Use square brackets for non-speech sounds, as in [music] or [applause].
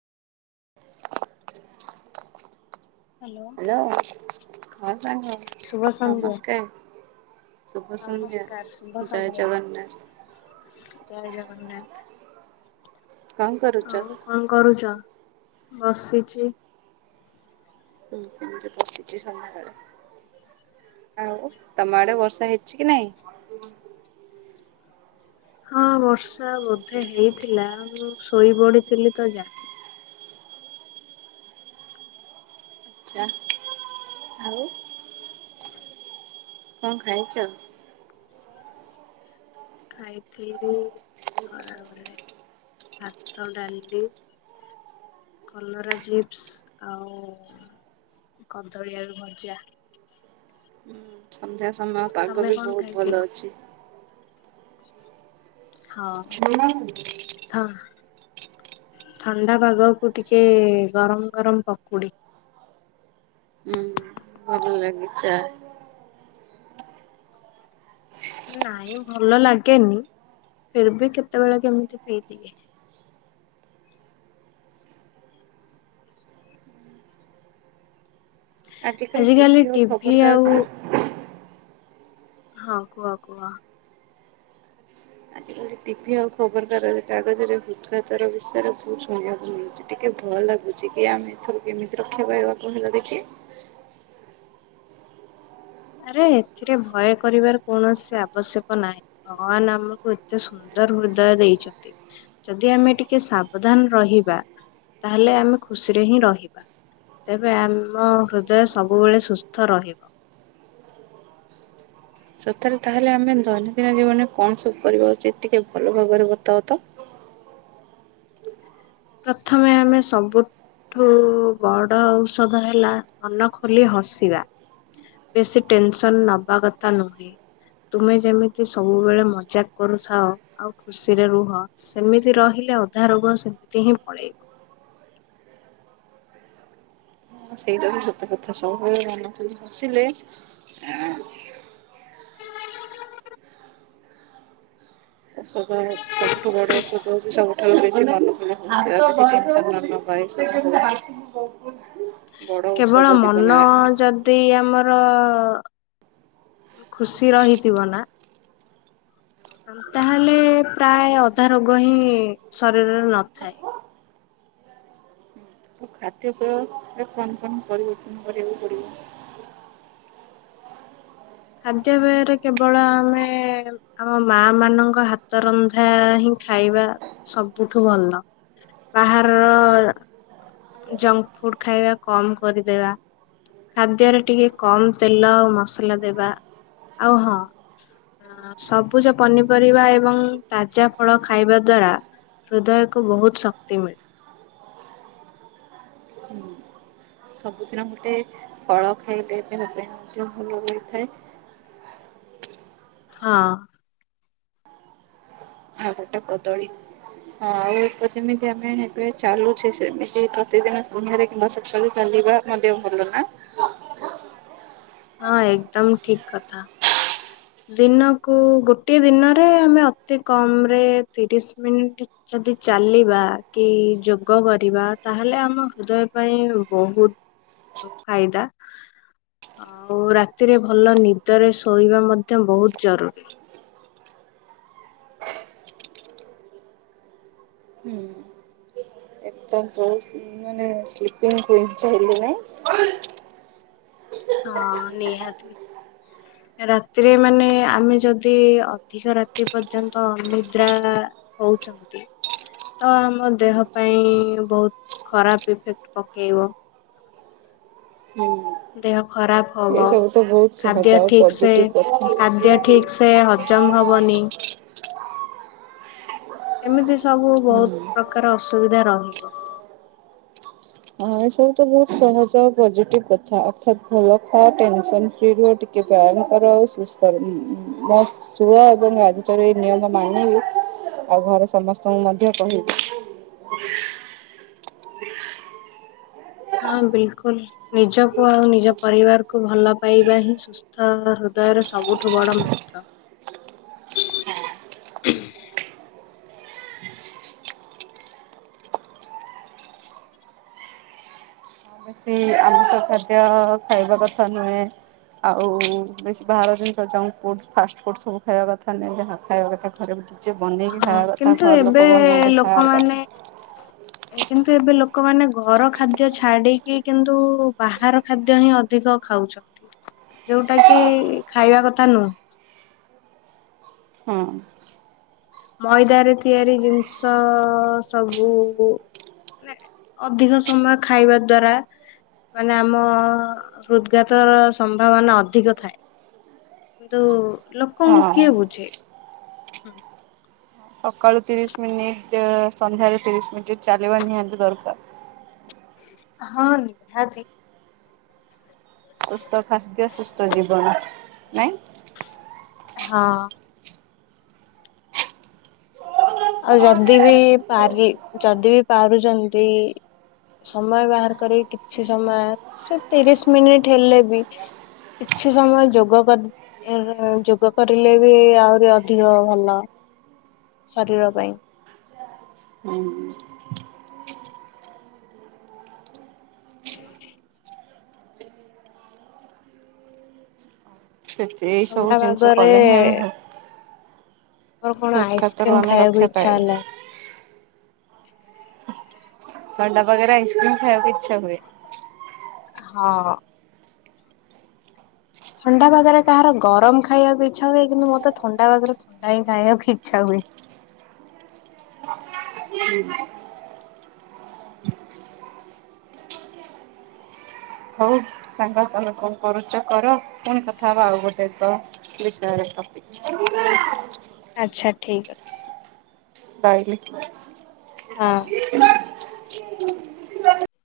Hello ହଁ ସାଙ୍ଗ ଶୁଭ ସନ୍ଧ୍ୟା। ନମସ୍କାର। ଶୁଭ ସନ୍ଧ୍ୟା ନମସ୍କାର ଶୁଭ ଜୟ ସନ୍ଧ୍ୟା ଜଗନ୍ନାଥ। ଜୟ ଜଗନ୍ନାଥ କଣ କରୁଛ? ଆଉ କଣ କରୁଛ ବସିଚି। [inaudible] ଆଉ ତମ ଆଡେ ବର୍ଷା ହେଇଛି କି ନାଇଁ? ହଁ ବର୍ଷା ବୋଧେ ହେଇଥିଲା ମୁଁ ଶୋଇ ପଡିଥିଲି ତ ଜା [inaudible] ଆଉ କଣ ଖାଇଛ? ଖାଇଥିଲି ଖରାବେଳେ ଭାତ ଡାଲି। କଲରା ଚିପ୍ସ ଆଉ କଦଳୀ ଆଳୁ ଭଜା। ସନ୍ଧ୍ୟା ସମୟ ପାଗ ତମେ ବି କଣ ବହୁତ ଖାଇଥିଲ? ଭଲ ଅଛି। ହଁ। ହୁଁ ହଁ ଥଣ୍ଡା ପାଗକୁ ଟିକେ ଗରମ ଗରମ ପକୁଡି। ହୁଁ। [inaudible] ଲାଗି ଚା। ନାଇଁ ଭଲ ଲାଗେନି ଫିର୍ ବି କେତେବେଳେ କେମିତି ପିଇଦିଏ। ଆଜିକାଲି ଟିଭିି ଓ ଟିଭି ଆଉ ଖବରକାଗଜ ରେ ହଁ କୁହ କୁହ? ଟିଭି ଆଉ ଖବରକାଗଜ କାଗଜରେ ହୃଦ୍ ଘାତ ବିଷୟରେ ବହୁତ ଶୁଣିବାକୁ ମିଳୁଛି ଟିକେ ଭଲ ଲାଗୁନି। କି ଆମେ ଏଥରୁ କେମିତି ରକ୍ଷା ପାଇବା କହିଲ ଦେଖି? ଆରେ ଏଥିରେ ଭୟ କରିବାର କୌଣସି ଆବଶ୍ୟକ ନାହିଁ। ଭଗବାନ ଆମକୁ ଏତେ ସୁନ୍ଦର ହୃଦୟ ଦେଇଛନ୍ତି। ଯଦି ଆମେ ଟିକେ ସାବଧାନ ରହିବା ତାହେଲେ ଆମେ ଖୁସିରେ ହିଁ ରହିବା। ତେବେ ଆମ ହୃଦୟ ସବୁବେଳେ ସୁସ୍ଥ ରହିବ। ସତରେ ତାହେଲେ ଆମେ ଦୈନନ୍ଦିନ ଜୀବନରେ କଣ ସବୁ କରିବା ଉଚିତ ଟିକେ ଭଲ ଭାବରେ ବତାଅ ତ? ପ୍ରଥମେ ଆମେ ସବୁ ଠୁ ବଡ ଔଷଧ ହେଲା ମନ ଖୋଲି ହସିବା। ବେଶୀ ଟେନ୍ ସନ୍ ନବା କଥା ନୁହେଁ। ତୁମେ ଯେମିତି ସବୁବେଳେ ମଜାକ୍ କରୁଥାଅ। ଆଉ ଖୁସିରେ ରୁହ ସେମିତି ରହିଲେ ଅଧା ରୋଗ ସେମିତି ହିଁ ପଳେଇବ। ସେଇଟା ବି ସତ କଥା ସବୁବେଳେ ମନ ହସିଲେ ଆଁ ତା [inaudible] ସବୁଠୁ ବଡ ଔଷଧ ହେଉଛି ସବୁଠାରୁ ବେଶୀ ଭଲ [inaudible] କେବଳ ମନ ଜୀବନରେ ଆ ଯଦି ଦି ଆମର ଖୁସି ରହିଥିବ ନା ତାହେଲେ ପ୍ରାୟ ଅଧା ରୋଗ ହିଁ ଶରୀରରେ ନଥାଏ। ଆଉ ଖାଦ୍ୟପେୟରେ କଣ କଣ ପରିବର୍ତ୍ତନ କରିବାକୁ ପଡିବ? ଖାଦ୍ୟପେୟରେ କେବଳ ଆମେ ଆମ ମା ମାନଙ୍କ ହାତ ରନ୍ଧା ହିଁ ଖାଇବା ସବୁଠୁ ଭଲ। ବାହାରର ଜଙ୍କ ଫୁଡ ଖାଇବା କମ କରିଦେବା। ଖାଦ୍ୟରେ ଟିକେ କମ ତେଲ ଆଉ ମସଲା ଦେବା ଆଉ ହଁ। ସବୁଜ ପନିପରିବା ଏବଂ ତାଜା ଫଳ ଖାଇବା ଦ୍ଵାରା ହୃଦୟକୁ ବହୁତ ଶକ୍ତି ମିଳେ। [inaudible] ସବୁଦିନ ଗୋଟେ ଫଳ ଖାଇଲେ ଦେହ ପାଇଁ ମଧ୍ୟ ଭଲ ହୋଇଥାଏ। ହଁ। ଆଉ ଗୋଟେ କଦଳି। ହଁ ଏଇତ ଯେମିତି ଆମେ ଏବେ ଚାଲୁଛେ ସେମିତି ପ୍ରତିଦିନ ସନ୍ଧ୍ୟାରେ କିମ୍ବା ସକାଳେ ଚାଲିବା। ତମ ଦେହ ଭଲ ନା? ହଁ ଏକଦମ୍ ଠିକ୍ କଥା। ଦିନକୁ ଗୋଟଏ ଦିନରେ ଆମେ ଅତି କମରେ ତିରିଶ ମିନିଟ୍ ଯଦି ଚାଲିବା କି ଯୋଗ କରିବା ତାହେଲେ ଆମ ହୃଦୟ ପାଇଁ ବହୁତ ଫାଇଦା ଆଉ ରାତିରେ ଭଲ ନିଦରେ ଶୋଇବା ମ ତ ବହୁତ ଜରୁରୀ। ହୁଁ। ତା ମାନେ ସ୍ଲିପିଙ୍ଗ କ ଚା ହେଲି ନାହିଁ। ହଁ ନିହାତି। ରାତିରେ ମାନେ ଆମେ ଯଦି ଅଧିକ ରାତି ପର୍ଯ୍ୟନ୍ତ ଅନିଦ୍ରା ହଉଛନ୍ତି। ତ ଆମ ଦେହ ପାଇଁ ବହୁତ ଖରାପ ଇଫେକ୍ଟ ପକେଇବ। ହୁଁ। ଦେହ ଖରାପ ହବ ସହଜ ଖାଦ୍ୟ ଆଉ ଠିକ ସେ ପଜିଟିଭ କଥା। ଖାଦ୍ୟ ଠିକ୍ ସେ ହଜମ ହବନି। ଏମିତି ସବୁ ହୁଁ। ବହୁତ ପ୍ରକାର ଅସୁବିଧା ରହିବ। ହଁ ଏସବୁ ତ ବହୁତ ସହଜ ପଜିଟିଭ କଥା ଅର୍ଥାତ ଭଲ ଖା ଟେନସନ ଫ୍ରିରୁ ଠିକ୍ ଟିକେ ପାଳନ କର ଆଉ ସୁସ୍ଥ ରୁ ହୁଁ। ଶୁଅ ଏବଂ ଆଜି ଠାରୁ ଏଇ ନିୟମ ମାନିବୁ ଆଉ ଘରେ ସମସ୍ତଙ୍କୁ ମଧ୍ୟ କହିବି। [inaudible] ହଁ ବିଲକୁଲ ନିଜକୁ ଆଉ ନିଜ ପରିବାରକୁ ଭଲ ପାଇବା ହିଁ ସୁସ୍ ସୁନ୍ଦର ହୃଦୟରେ ସବୁଠୁ ବଡ ମୁ ସେ ଆମ ସହଜ ଖାଇବା କଥା ନୁହେଁ। ଆଉ ବେଶୀ ବାହାର ଜିନିଷ ଜଙ୍କଫୁଡ଼ ଫାଷ୍ଟଫୁଡ଼ ସବୁ ଖାଇବା କଥା ନୁହେଁ ଯାହା ଖାଇବା କଥା ଘରେ ବନେଇକି ହଁ ଖାଇବା କଥା କିନ୍ତୁ ଘର ଲୋକ ଏବେ ବନେଇଲେ ଖାଇବା ଲୋକମାନେ କଥା। କିନ୍ତୁ ଏବେ ଲୋକମାନେ ଘର ଖାଦ୍ୟ ଛାଡିକି କିନ୍ତୁ ବାହାର ଖାଦ୍ୟ ହିଁ ଅଧିକ ଖାଉ ଛତି ଯୋଉଟା କି ଖାଇବା କଥା ନୁ ହଁ। ମଇଦାରେ ତିଆରି ଜିନିଷ ସବୁକୁ ଅଧିକ ସମୟ ଖାଇବା ଦ୍ଵାରା ମାନେ ଆମ ହୃଦଘାତର ସମ୍ଭାବନା ଅଧିକ ଥାଏ। କିନ୍ତୁ ଲୋକଙ୍କୁ ହଁ। କିଏ ବୁଝେ? ସକାଳୁ ତିରିଶ ମିନିଟ୍ ସନ୍ଧ୍ୟାରେ ତିରିଶ ମିନିଟ ଚାଲିବା ନିହାତି ଦରକାର। ହଁ ନିହାତି। ସୁସ୍ଥ ଖାଦ୍ୟ ସୁସ୍ଥ ଜୀବନ ନାଇଁ। ହଁ। ଆଉ ଯଦି ବି ପାରି ଯଦି ବି ପାରୁଛନ୍ତି। ସମୟ ବାହାର କରିକି କିଛି ସମୟ ସେ ତିରିଶ ମିନିଟ ହେଲେ ବି କିଛି ସମୟ ଯୋଗ କରି [inaudible] ଯୋଗ କରିଲେ ବି ଆହୁରି ଅଧିକ ଭଲ। ଶରୀର ପାଇଁ। [inaudible] ସେତ ଏଇ ସବୁ ଥଣ୍ଡା ଜିନିଷ ପାଗରେ କଲେ ହିଁ ଆମେ ମୋର କଣ ହୃଦଘାତରୁ ଆଇସ୍କ୍ରିମ୍ ଆମେ ରକ୍ଷା ଖାଇବାକୁ ଇଚ୍ଛା ପାଇବା। ହେଲା। ଥଣ୍ଡା ପାଗରେ ଆଇସ୍କ୍ରିମ ଖାଇବାକୁ ଇଛା ହୁଏ। ହଁ। ଥଣ୍ଡା ପାଗରେ କାହାର ଗରମ ଖାଇବାକୁ ଇଚ୍ଛା ହୁଏ କିନ୍ତୁ ମୋତେ ଥଣ୍ଡା ପାଗରେ ଥଣ୍ଡା ହିଁ ଖାଇବାକୁ ଇଚ୍ଛା ହୁଏ। [inaudible] ହଉ ସାଙ୍ଗ ତମେ କଣ କରୁଛ କର କଣ କଥା ହବା ଆଉ ଗୋଟେ ଏକ ବିଷୟରେ ଟପିକ। [inaudible] ଆଛା, ଠିକ୍ ଅଛି। ପାଇଲି। ହଁ।